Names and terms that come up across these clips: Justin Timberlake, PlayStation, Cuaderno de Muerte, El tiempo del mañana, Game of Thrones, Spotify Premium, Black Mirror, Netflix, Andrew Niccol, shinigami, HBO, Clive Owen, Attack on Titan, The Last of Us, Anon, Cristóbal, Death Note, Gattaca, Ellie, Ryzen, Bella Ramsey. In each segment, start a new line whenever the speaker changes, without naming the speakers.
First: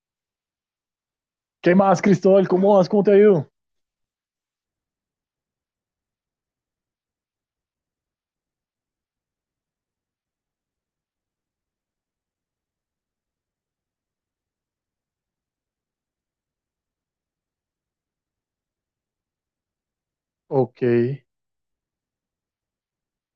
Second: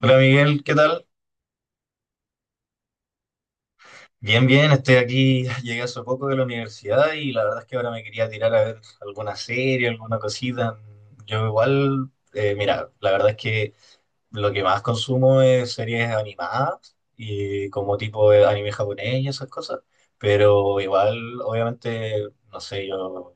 Hola Miguel, ¿qué tal?
¿Qué más, Cristóbal? ¿Cómo vas? ¿Cómo te ha ido?
Bien, bien, estoy aquí, llegué hace poco de la universidad y la verdad es que ahora me quería tirar a ver alguna serie, alguna cosita. Yo igual, mira, la verdad es que lo que más consumo es series animadas y como tipo de anime japonés y esas cosas, pero
Ok,
igual, obviamente, no sé, yo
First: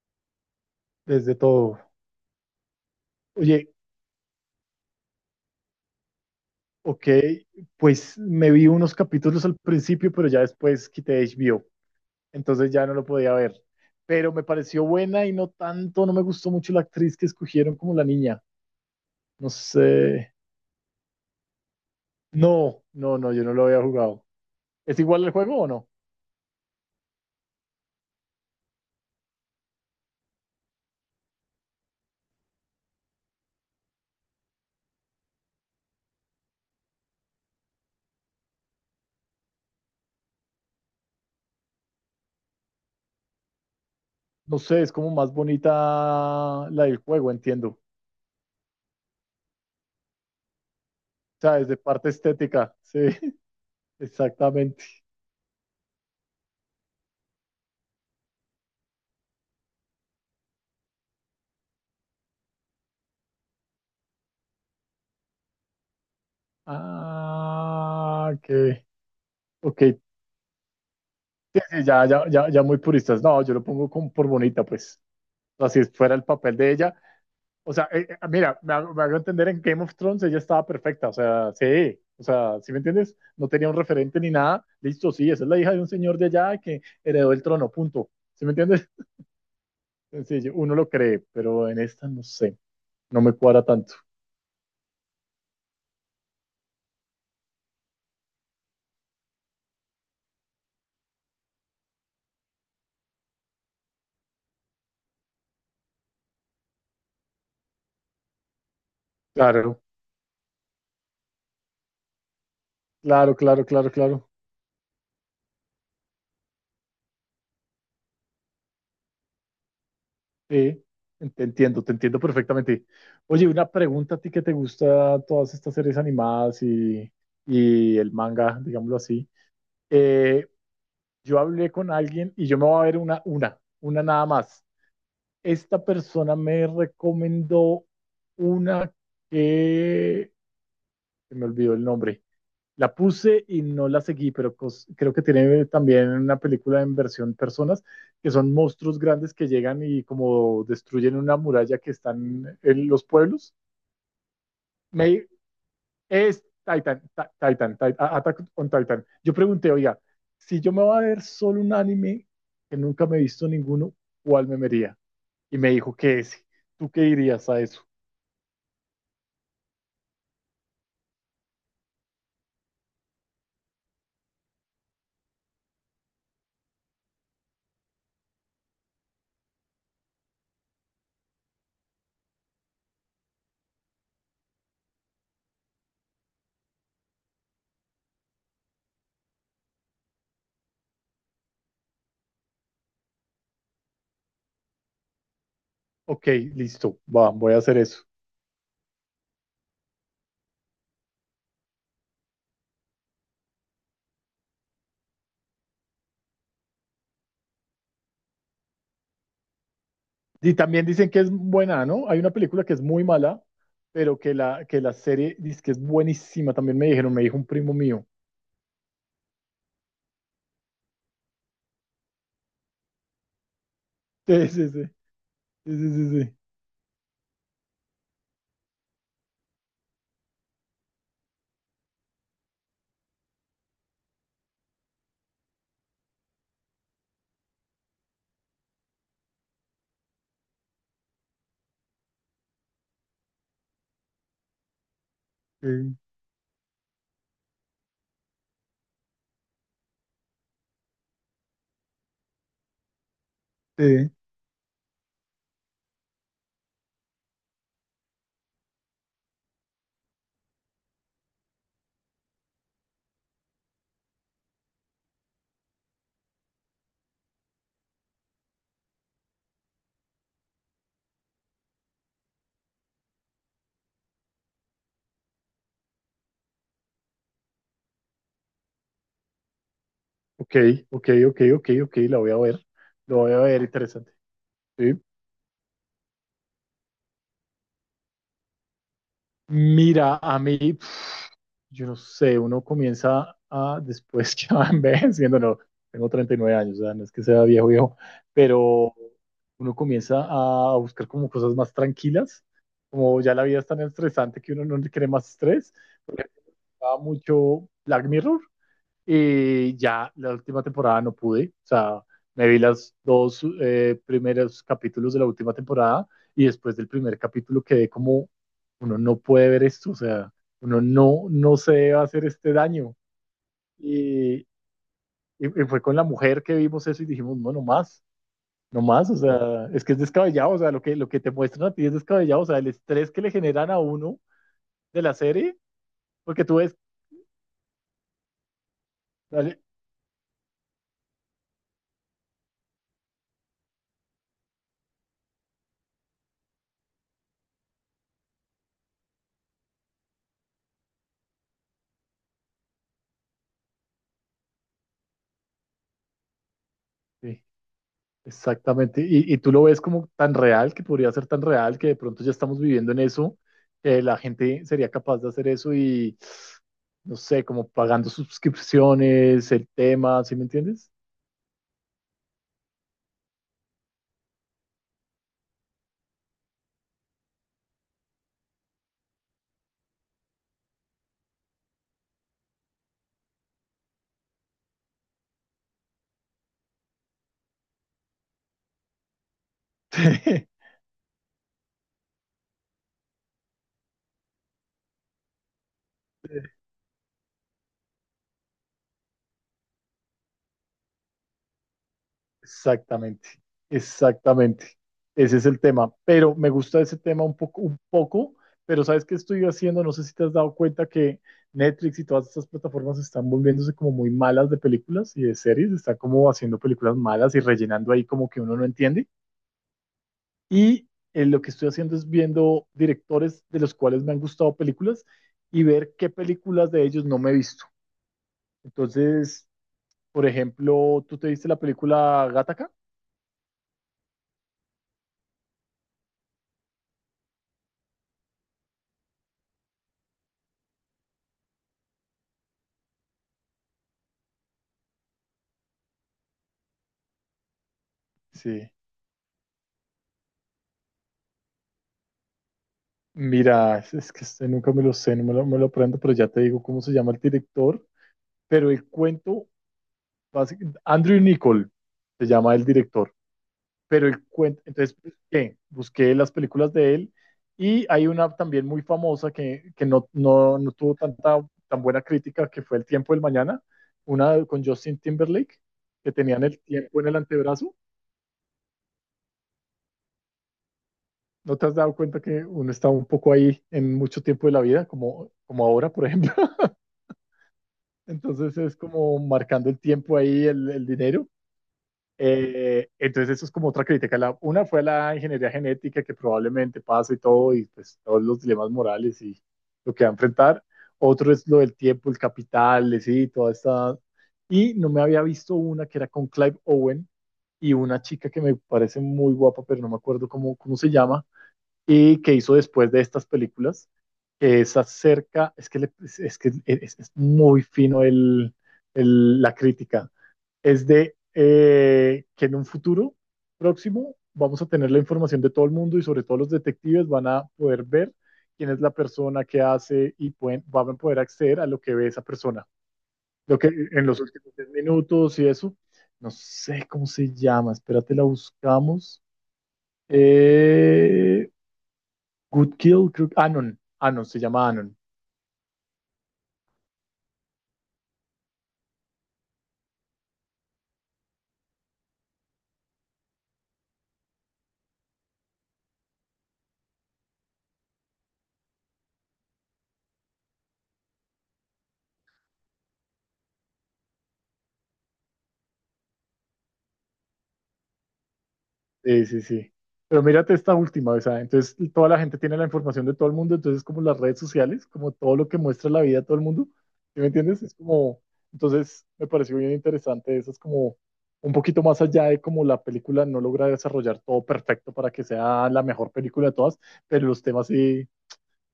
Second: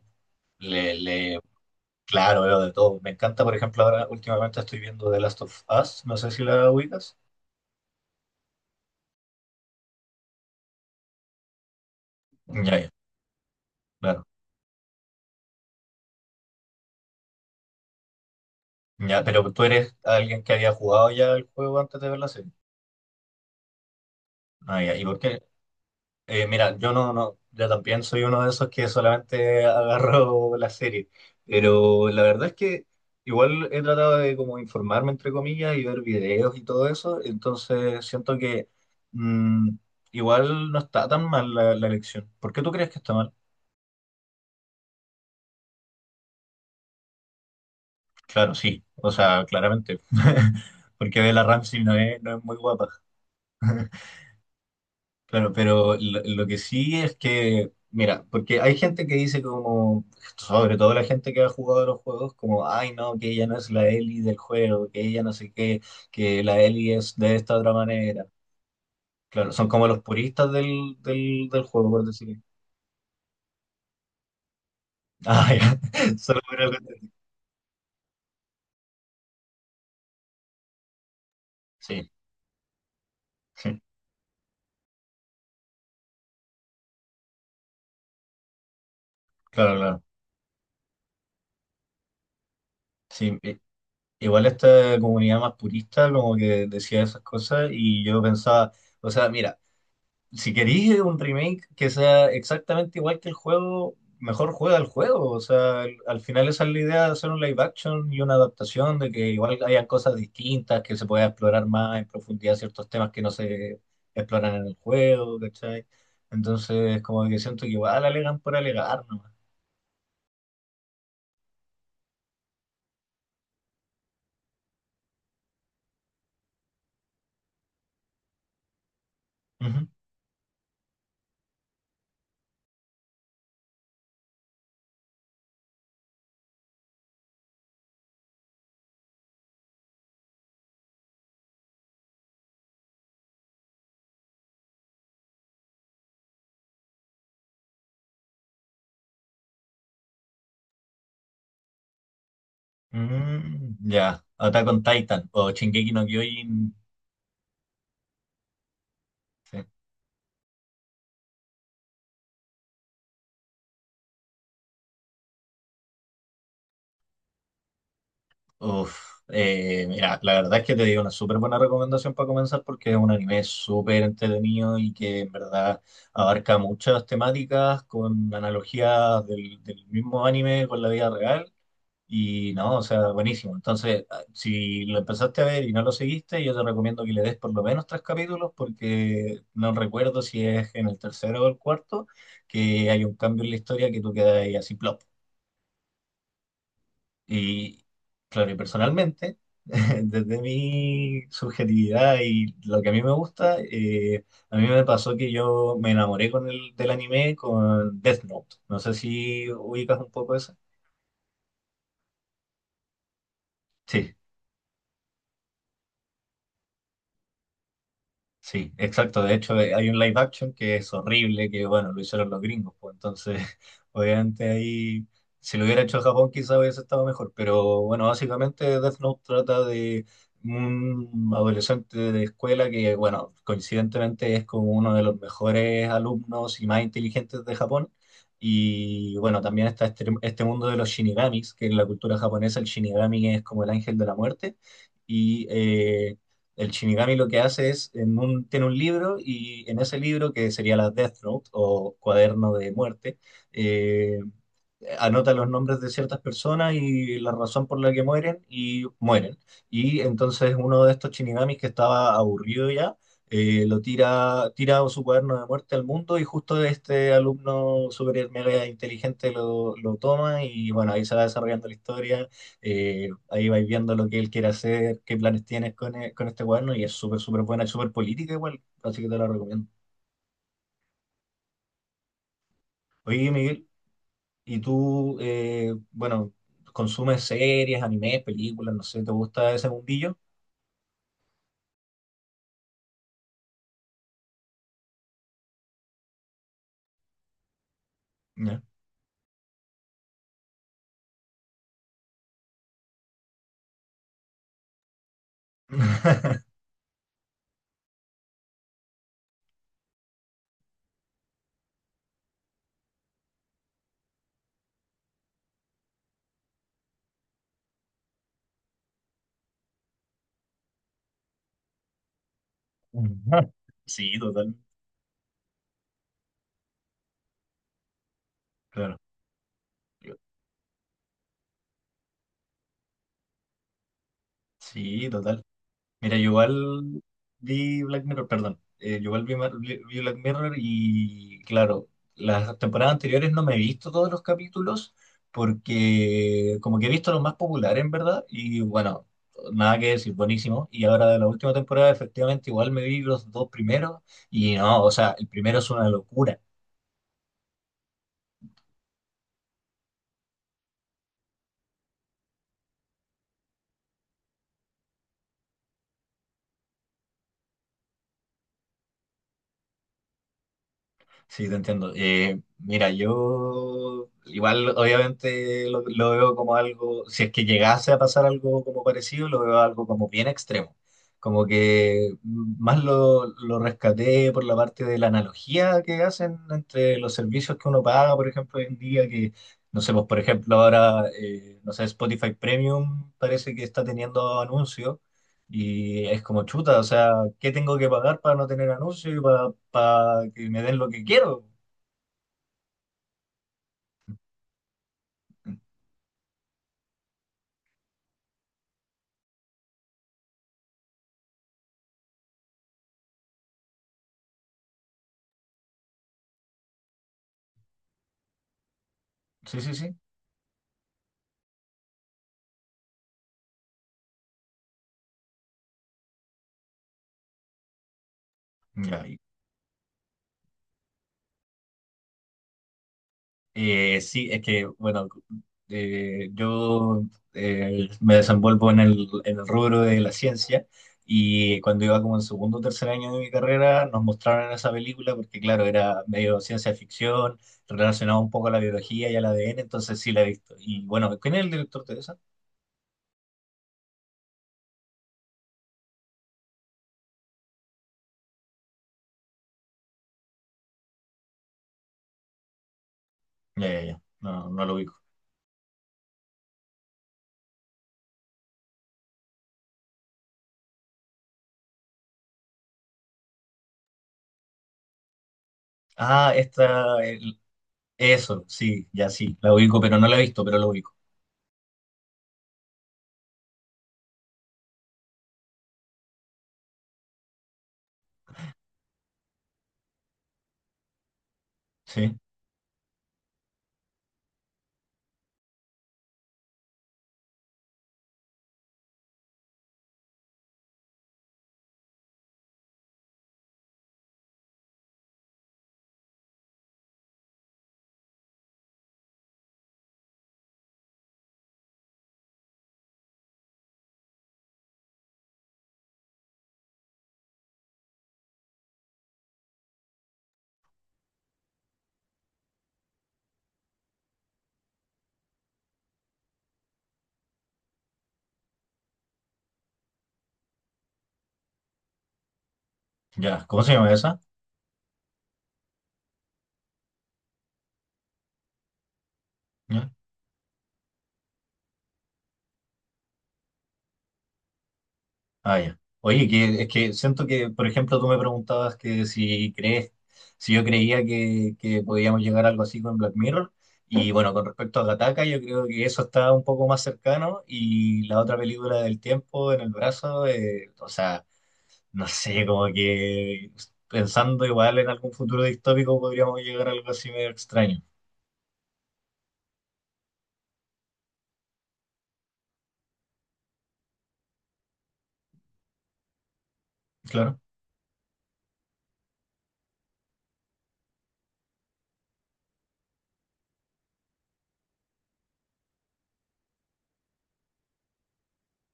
le,
desde
le,
todo.
claro, veo de todo. Me encanta, por
Oye,
ejemplo, ahora últimamente estoy viendo The Last of Us, no sé si la
ok,
ubicas.
pues me vi unos capítulos al principio, pero ya después quité HBO, entonces
Ya,
ya
ya,
no lo podía ver.
claro.
Pero me pareció buena y no tanto, no me gustó mucho la actriz que escogieron como la niña.
Ya,
No
pero tú eres
sé.
alguien que había jugado ya el juego antes de ver la serie.
No, no, no, yo no lo había jugado.
Ah, ya.
¿Es
¿Y por
igual el
qué?
juego o no?
Mira, yo no, yo también soy uno de esos que solamente agarro la serie. Pero la verdad es que igual he tratado de como informarme, entre comillas, y ver videos y todo eso. Entonces siento que mm, igual no está tan mal la elección. ¿Por qué tú crees que está mal?
No sé, es como más bonita la del juego, entiendo. O
Claro, sí. O sea, claramente. Porque Bella
sea, desde
Ramsey
parte
no es muy
estética,
guapa.
sí, exactamente.
Claro, pero lo que sí es que, mira, porque hay gente que dice como, sobre todo la gente que ha jugado a los juegos, como, ay no, que ella no es la Ellie del juego, que ella no sé qué, que la Ellie es de esta otra manera.
Ah, ok.
Claro, son
Ok.
como los puristas
Sí,
del
sí,
juego, por
ya, ya,
decirlo.
ya, ya muy puristas. No, yo lo pongo como por bonita, pues.
Ah,
O
ya.
sea, si fuera el
Solo
papel
por
de
algo
ella. O sea, mira, me hago entender en Game of Thrones, ella estaba perfecta. O sea, sí.
sí,
O sea, ¿sí me entiendes? No tenía un
sí,
referente ni nada. Listo, sí, esa es la hija de un señor de allá que heredó el trono, punto. ¿Sí me entiendes?
claro, claro.
Sencillo, uno lo cree, pero en esta no sé. No me
Sí,
cuadra tanto.
igual esta comunidad más purista como que decía esas cosas y yo pensaba, o sea, mira. Si queréis un remake que sea exactamente igual que el juego, mejor juega el juego. O sea, al final esa es la idea de hacer un live action y una adaptación, de que igual
Claro,
hayan cosas distintas, que se pueda explorar más en profundidad ciertos temas que no
claro, claro,
se
claro, claro.
exploran en el juego, ¿cachai? Entonces, como que siento que igual alegan por alegar nomás.
Sí, te entiendo perfectamente. Oye, una pregunta a ti que te gusta todas estas series animadas y el manga, digámoslo así.
Ujú.
Eh, yo hablé con alguien y yo me voy a ver una nada más. Esta persona me recomendó una que se me olvidó el nombre, la puse y no la seguí, pero creo que tiene también una película en versión personas, que son monstruos grandes que llegan y como destruyen una muralla que están en los pueblos.
Mm, ya, Attack on Titan
Me,
o Shingeki no
es
Kyojin.
Titan, Ta- Titan, Ti- A- Attack on Titan. Yo
Sí.
pregunté, oiga, si yo me voy a ver solo un anime que nunca me he visto ninguno, ¿cuál me vería? Y me dijo que ese. ¿Tú qué dirías a eso?
Uf, mira, la verdad es que te digo una súper buena recomendación para comenzar porque es un anime súper entretenido y que en verdad abarca muchas temáticas con analogías del mismo anime con la vida real y no, o sea, buenísimo. Entonces, ah, si lo empezaste a ver y no lo seguiste, yo te recomiendo que le des por lo menos tres capítulos porque no recuerdo si es en el tercero o el cuarto que hay un cambio en la historia que tú quedas ahí así, plop.
Ok, listo, va, voy a hacer
Y
eso.
claro, y personalmente, desde mi subjetividad y lo que a mí me gusta, a mí me pasó que yo me enamoré con del anime con Death Note. No sé si ubicas un poco
Y
eso.
también dicen que es buena, ¿no? Hay una película que es muy mala,
Sí.
pero que la serie dice que es buenísima. También me dijeron, me dijo un primo mío.
Sí, exacto. De hecho, hay un live action que es horrible, que bueno, lo hicieron los gringos, pues entonces,
Sí,
obviamente
sí, sí,
ahí, si lo hubiera
sí,
hecho
sí,
Japón,
sí.
quizá hubiese estado mejor. Pero bueno, básicamente Death Note trata de un adolescente de escuela que, bueno, coincidentemente es como uno de los mejores alumnos y más inteligentes de Japón. Y bueno, también está este mundo de los shinigamis, que en la cultura japonesa el shinigami es como el ángel de la muerte. Y
Sí,
el Shinigami lo que hace es, tiene un libro y en ese libro, que sería la Death Note o Cuaderno de Muerte,
sí. Sí.
eh, anota los nombres de ciertas personas y la razón por la que mueren y mueren. Y entonces uno de estos Shinigamis que estaba aburrido ya, lo tira su cuaderno de muerte al mundo y justo este alumno super mega inteligente lo toma y bueno, ahí se va desarrollando la historia, ahí vais viendo lo que él quiere hacer, qué planes tienes con, con este cuaderno y es súper buena, es súper política igual, así que te la recomiendo.
Ok, ok, ok, ok, ok, la voy a ver. Lo
Oye,
voy a ver,
Miguel.
interesante.
Y
Sí.
tú, bueno, consumes series, animes, películas, no sé, ¿te gusta ese mundillo?
Mira, a mí, yo no sé, uno comienza a, después que va envejeciendo, no, tengo 39 años, o sea, no es que sea viejo, viejo,
Ya.
pero uno comienza a buscar como cosas más tranquilas, como ya la vida es tan estresante que uno no le quiere más estrés, va mucho Black Mirror, y ya la última temporada no pude, o sea, me vi las dos primeros capítulos de la última temporada y después del primer capítulo quedé como, uno no puede ver esto, o sea, uno no, no se debe hacer este daño.
Sí,
Y,
total,
y fue con la mujer que vimos eso y dijimos, no, no más, no
claro.
más, o sea, es que es descabellado, o sea, lo que te muestran a ti es descabellado, o sea, el estrés que le generan a uno de
Sí,
la
total.
serie,
Mira, yo
porque tú ves,
igual vi Black Mirror, perdón. Yo igual
dale,
vi Black Mirror y, claro, las temporadas anteriores no me he visto todos los capítulos porque como que he visto los más populares, en verdad, y bueno, nada que decir, buenísimo. Y ahora de la última temporada, efectivamente, igual me vi los dos primeros y no, o sea, el primero es una locura.
sí, exactamente, y tú lo ves como tan real, que podría ser tan real, que de pronto ya estamos viviendo en eso, que la gente sería capaz de hacer eso y, no sé, como pagando suscripciones, el tema, ¿sí me entiendes?
Sí, te entiendo. Mira, yo igual obviamente lo veo como algo, si es que llegase a pasar algo como parecido, lo veo algo como bien extremo. Como que más lo rescaté por la parte de la analogía que hacen entre los servicios que uno paga, por ejemplo, hoy en día, que, no sé, pues por ejemplo ahora, no sé, Spotify Premium parece que está teniendo anuncios. Y es como chuta, o sea, ¿qué tengo que pagar para no tener anuncio y para que me den lo que quiero?
Exactamente, exactamente. Ese es el tema. Pero me gusta ese tema un poco, pero ¿sabes qué estoy haciendo? No sé si te has dado cuenta que Netflix y todas estas plataformas están volviéndose como muy malas de películas y de series, están como haciendo películas malas y rellenando ahí como que uno no entiende.
Sí, sí, sí.
Y lo que estoy haciendo es viendo directores de los cuales me han gustado películas y ver qué películas de ellos no me he visto.
Ya, y-
Entonces, por ejemplo, ¿tú te viste la película Gattaca?
sí, es que, bueno, yo me desenvuelvo en en el rubro de la ciencia y cuando iba como en segundo o tercer año de mi carrera nos mostraron esa película porque, claro, era medio ciencia ficción, relacionado un poco a la
Sí.
biología y al ADN entonces sí la he visto. Y bueno, ¿quién es el director de esa?
Mira, es que este nunca me lo sé, no me lo, me lo aprendo, pero ya te digo cómo se llama el director. Pero el cuento, Andrew Niccol se llama el director.
Ya, ya, ya,
Pero el
no,
cuento,
no lo vi.
entonces busqué las películas de él y hay una también muy famosa que, no tuvo tanta tan buena crítica que fue El tiempo del mañana, una con Justin Timberlake, que
Ah,
tenían el tiempo
esta,
en el antebrazo.
eso, sí, ya sí, la ubico, pero no la he visto, pero la ubico.
¿No te has dado cuenta que uno está un poco ahí en mucho tiempo de la vida, como, como ahora, por ejemplo? Entonces es como marcando el tiempo ahí, el dinero.
Sí,
Entonces eso es como otra crítica. Una fue la ingeniería genética que probablemente pasa y todo, y pues todos los dilemas morales y lo que va a enfrentar. Otro es lo del tiempo, el capital, sí, toda esta... Y no me había visto una que era con Clive Owen y una chica que me parece muy guapa, pero no me acuerdo cómo, cómo se llama, y que hizo después de estas películas, que es acerca, es que, le- es, que es muy fino la crítica, es de que en un futuro próximo vamos a tener la información de todo el mundo y sobre todo los detectives van a poder ver quién es la persona que hace y pueden, van a poder acceder a lo que ve esa persona.
ya.
Lo
¿Cómo
que
se llama
en los
esa?
últimos 10 minutos y eso, no sé cómo se llama, espérate, la buscamos.
¿Ya?
Eh, Good Kill, creo, Anon, se llama Anon.
Ah, ya. Oye, que, es que siento que, por ejemplo, tú me preguntabas que si crees, si yo creía que podíamos llegar a algo así con Black Mirror. Y bueno, con respecto a Gattaca, yo creo que eso está un poco más cercano. Y la otra película del tiempo en el brazo, o sea, no sé, como que pensando igual en algún futuro distópico podríamos llegar a algo así medio extraño.
Sí, sí, sí. Pero mírate esta última, o sea, entonces toda la gente tiene la información de todo el mundo, entonces como las redes sociales, como todo lo que muestra la vida de todo el mundo, ¿sí me
Claro.
entiendes? Es como, entonces me pareció bien interesante, eso es como un poquito más allá de como la película no logra desarrollar todo perfecto para que sea la mejor película de todas, pero los temas sí,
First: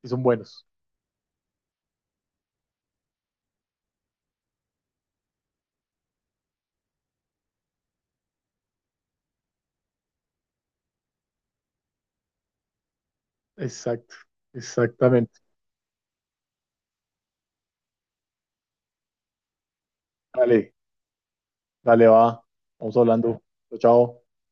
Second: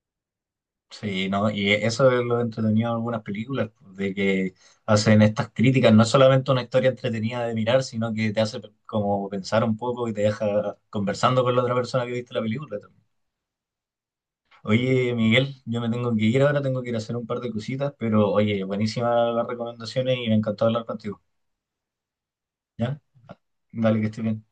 sí son buenos.
Sí, ¿no? Y eso es lo entretenido de algunas películas, pues, de que hacen estas críticas. No es solamente una historia entretenida de mirar, sino que te hace como pensar un poco y te deja conversando con la otra persona que viste la película también.
Exacto,
Oye,
exactamente.
Miguel, yo me tengo que ir ahora, tengo que ir a hacer un par de cositas, pero oye, buenísimas las recomendaciones y me encantó
Dale,
hablar contigo.
dale, va, vamos
¿Ya?
hablando. Chao,
Dale, que
chao.
estés bien.